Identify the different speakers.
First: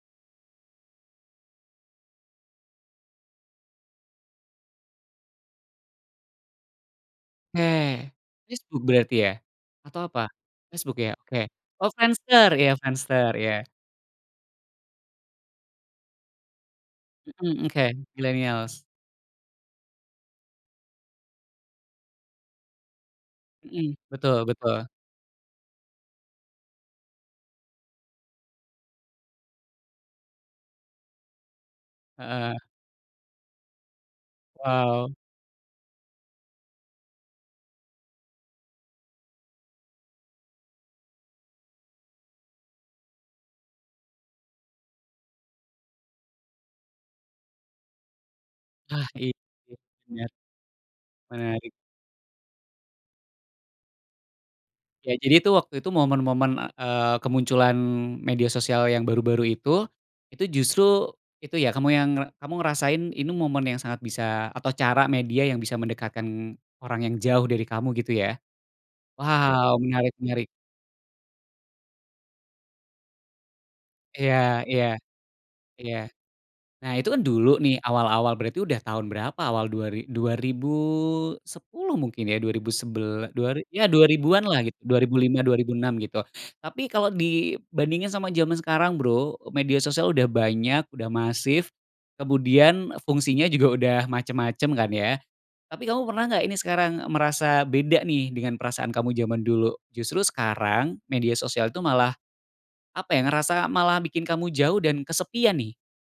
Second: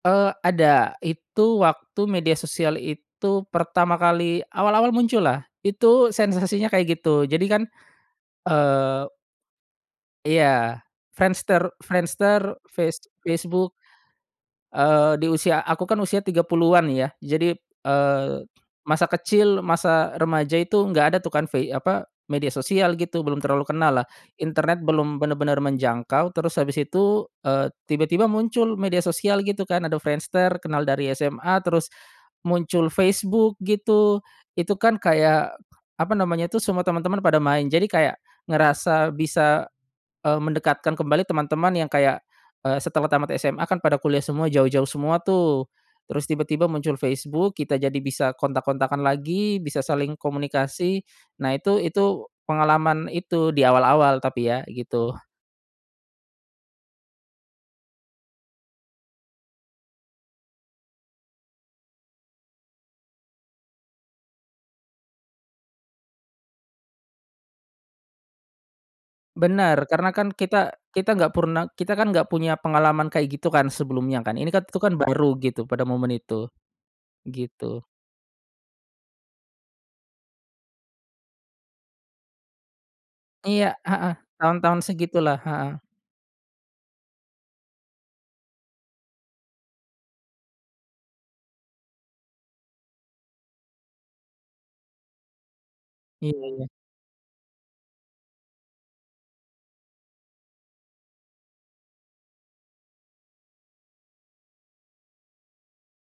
Speaker 1: Eee, ada itu waktu media sosial itu pertama kali awal-awal muncullah itu sensasinya kayak gitu jadi kan,
Speaker 2: Oke, Facebook
Speaker 1: eee
Speaker 2: berarti ya? Atau apa?
Speaker 1: Iya
Speaker 2: Facebook ya? Oke
Speaker 1: Friendster
Speaker 2: oh Friendster
Speaker 1: Friendster
Speaker 2: iya
Speaker 1: face
Speaker 2: Friendster iya.
Speaker 1: Facebook, eee, di usia aku kan usia 30-an ya jadi,
Speaker 2: Mhm, oke
Speaker 1: eee,
Speaker 2: millennials.
Speaker 1: masa kecil masa remaja itu nggak ada tuh kan vei apa media sosial gitu belum terlalu
Speaker 2: Mhm,
Speaker 1: kenallah
Speaker 2: betul
Speaker 1: internet
Speaker 2: betul.
Speaker 1: belum bener-bener menjangkau terus habis itu, eee, tiba-tiba muncul media sosial gitu kan ada Friendster kenal dari SMA terus,
Speaker 2: Heeh.
Speaker 1: muncul Facebook gitu, itu kan
Speaker 2: Wow.
Speaker 1: kayak, apa namanya tuh semua teman-teman pada main jadi kayak, ngerasa bisa, eee, mendekatkan kembali teman-teman yang kayak, eee, setelah tamat SMA kan pada kuliah semua jauh-jauh semua tuh, terus tiba-tiba muncul Facebook kita jadi bisa kontak-kontakan
Speaker 2: Ah, iya
Speaker 1: lagi
Speaker 2: sih
Speaker 1: bisa saling
Speaker 2: bener.
Speaker 1: komunikasi, nah
Speaker 2: Menarik.
Speaker 1: itu itu, pengalaman itu di awal-awal tapi ya gitu.
Speaker 2: Oke jadi tuh waktu itu momen-momen, eee, kemunculan media sosial yang baru-baru itu, itu justru itu ya kamu yang ngre kamu ngerasain ini momen yang sangat bisa atau cara media yang bisa mendekatkan, orang yang jauh dari kamu gitu ya, wow,
Speaker 1: Bener karena
Speaker 2: menarik
Speaker 1: kan
Speaker 2: menarik.
Speaker 1: kita kita gak purna kita kan punya pengalaman kaya gitu kan sebelumnya kan ini
Speaker 2: Iya
Speaker 1: kat itu
Speaker 2: iya,
Speaker 1: kan baru gitu pada
Speaker 2: iya,
Speaker 1: momen itu,
Speaker 2: nah itu kan dulu nih
Speaker 1: gitu.
Speaker 2: awal-awal berarti udah tahun berapa awal dua ri 2010 mungkin ya dua ribu sebel dua ri
Speaker 1: Iya,
Speaker 2: ya dua
Speaker 1: heeh,
Speaker 2: ribuan lah i
Speaker 1: tahun-tahun
Speaker 2: dua ribu
Speaker 1: segitulah,
Speaker 2: lima dua ribu
Speaker 1: heeh.
Speaker 2: enam gitu tapi kalau dibandingin sama zaman sekarang Bro media sosial udah banyak udah masif, kemudian fungsinya juga udah macem-macem kan ya, tapi kamu pernah
Speaker 1: Iya
Speaker 2: gak ini
Speaker 1: iya.
Speaker 2: sekarang merasa beda nih dengan perasaan kamu zaman dulu justru sekarang media sosial tuh malah, apa ya ngerasa malah bikin kamu jauh dan kesepian nih?